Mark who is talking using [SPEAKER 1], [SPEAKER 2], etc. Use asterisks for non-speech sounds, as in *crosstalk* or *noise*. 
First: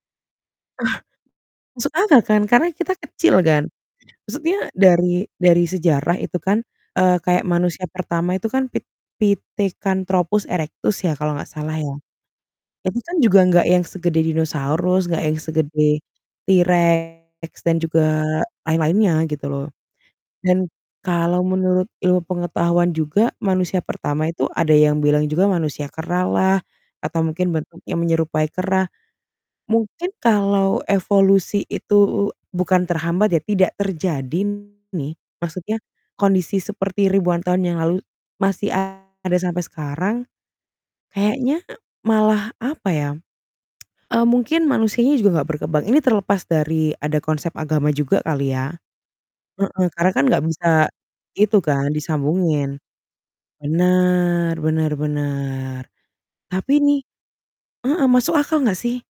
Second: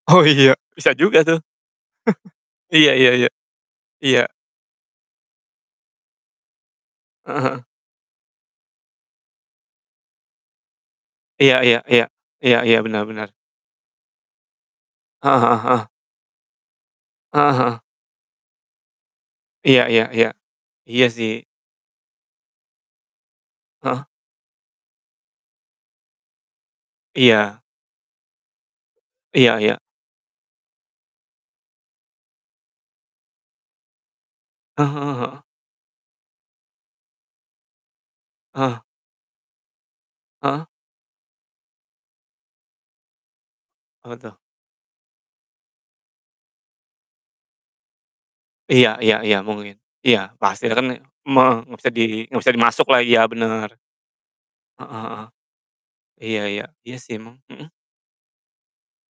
[SPEAKER 1] Oh iya,
[SPEAKER 2] Eh,
[SPEAKER 1] bisa juga tuh. *chuckles*
[SPEAKER 2] masuk akal kan, karena
[SPEAKER 1] Iya
[SPEAKER 2] kita
[SPEAKER 1] iya iya.
[SPEAKER 2] kecil kan?
[SPEAKER 1] Iya.
[SPEAKER 2] Maksudnya dari dari sejarah itu kan, eee,
[SPEAKER 1] Heeh
[SPEAKER 2] kayak
[SPEAKER 1] heeh.
[SPEAKER 2] manusia pertama itu kan Pit Pithecanthropus erectus ya kalau nggak
[SPEAKER 1] Iya
[SPEAKER 2] salah
[SPEAKER 1] iya
[SPEAKER 2] ya.
[SPEAKER 1] iya. Iya iya,
[SPEAKER 2] Itu
[SPEAKER 1] benar
[SPEAKER 2] kan
[SPEAKER 1] benar.
[SPEAKER 2] juga nggak yang segede dinosaurus, nggak yang
[SPEAKER 1] Heeh heeh heeh.
[SPEAKER 2] segede T.
[SPEAKER 1] Heeh
[SPEAKER 2] rex dan
[SPEAKER 1] heeh.
[SPEAKER 2] juga lain-lainnya gitu loh.
[SPEAKER 1] Iya iya iya.
[SPEAKER 2] Dan
[SPEAKER 1] Iya,
[SPEAKER 2] kalau
[SPEAKER 1] sih.
[SPEAKER 2] menurut ilmu pengetahuan juga, manusia
[SPEAKER 1] Heeh?
[SPEAKER 2] pertama itu ada yang bilang juga manusia kera lah atau mungkin
[SPEAKER 1] Iya.
[SPEAKER 2] bentuknya menyerupai kera.
[SPEAKER 1] Iya iya.
[SPEAKER 2] Mungkin kalau evolusi itu u bukan terhambat ya, tidak terjadi
[SPEAKER 1] Ah
[SPEAKER 2] nih,
[SPEAKER 1] hah, heeh.
[SPEAKER 2] maksudnya kondisi seperti ribuan tahun yang lalu masih
[SPEAKER 1] Ah.
[SPEAKER 2] ada sampai sekarang,
[SPEAKER 1] Ah hah.
[SPEAKER 2] kayaknya malah apa ya,
[SPEAKER 1] Apa
[SPEAKER 2] *tsk*
[SPEAKER 1] tuh?
[SPEAKER 2] mungkin manusianya juga nggak berkembang. Ini terlepas dari ada konsep agama juga kali ya.
[SPEAKER 1] Iya iya iya, mungkin.
[SPEAKER 2] Heeh, karena
[SPEAKER 1] Iya,
[SPEAKER 2] kan nggak bisa
[SPEAKER 1] pastilah kan e me
[SPEAKER 2] itu
[SPEAKER 1] nggak bisa
[SPEAKER 2] kan
[SPEAKER 1] di nggak bisa
[SPEAKER 2] disambungin.
[SPEAKER 1] dimasuklah, iya benar.
[SPEAKER 2] Benar,
[SPEAKER 1] Heeh
[SPEAKER 2] benar
[SPEAKER 1] heeh.
[SPEAKER 2] benar.
[SPEAKER 1] Iya iya.
[SPEAKER 2] Tapi
[SPEAKER 1] Iya
[SPEAKER 2] nih
[SPEAKER 1] sih emang. Mhm.
[SPEAKER 2] heeh, masuk akal nggak sih?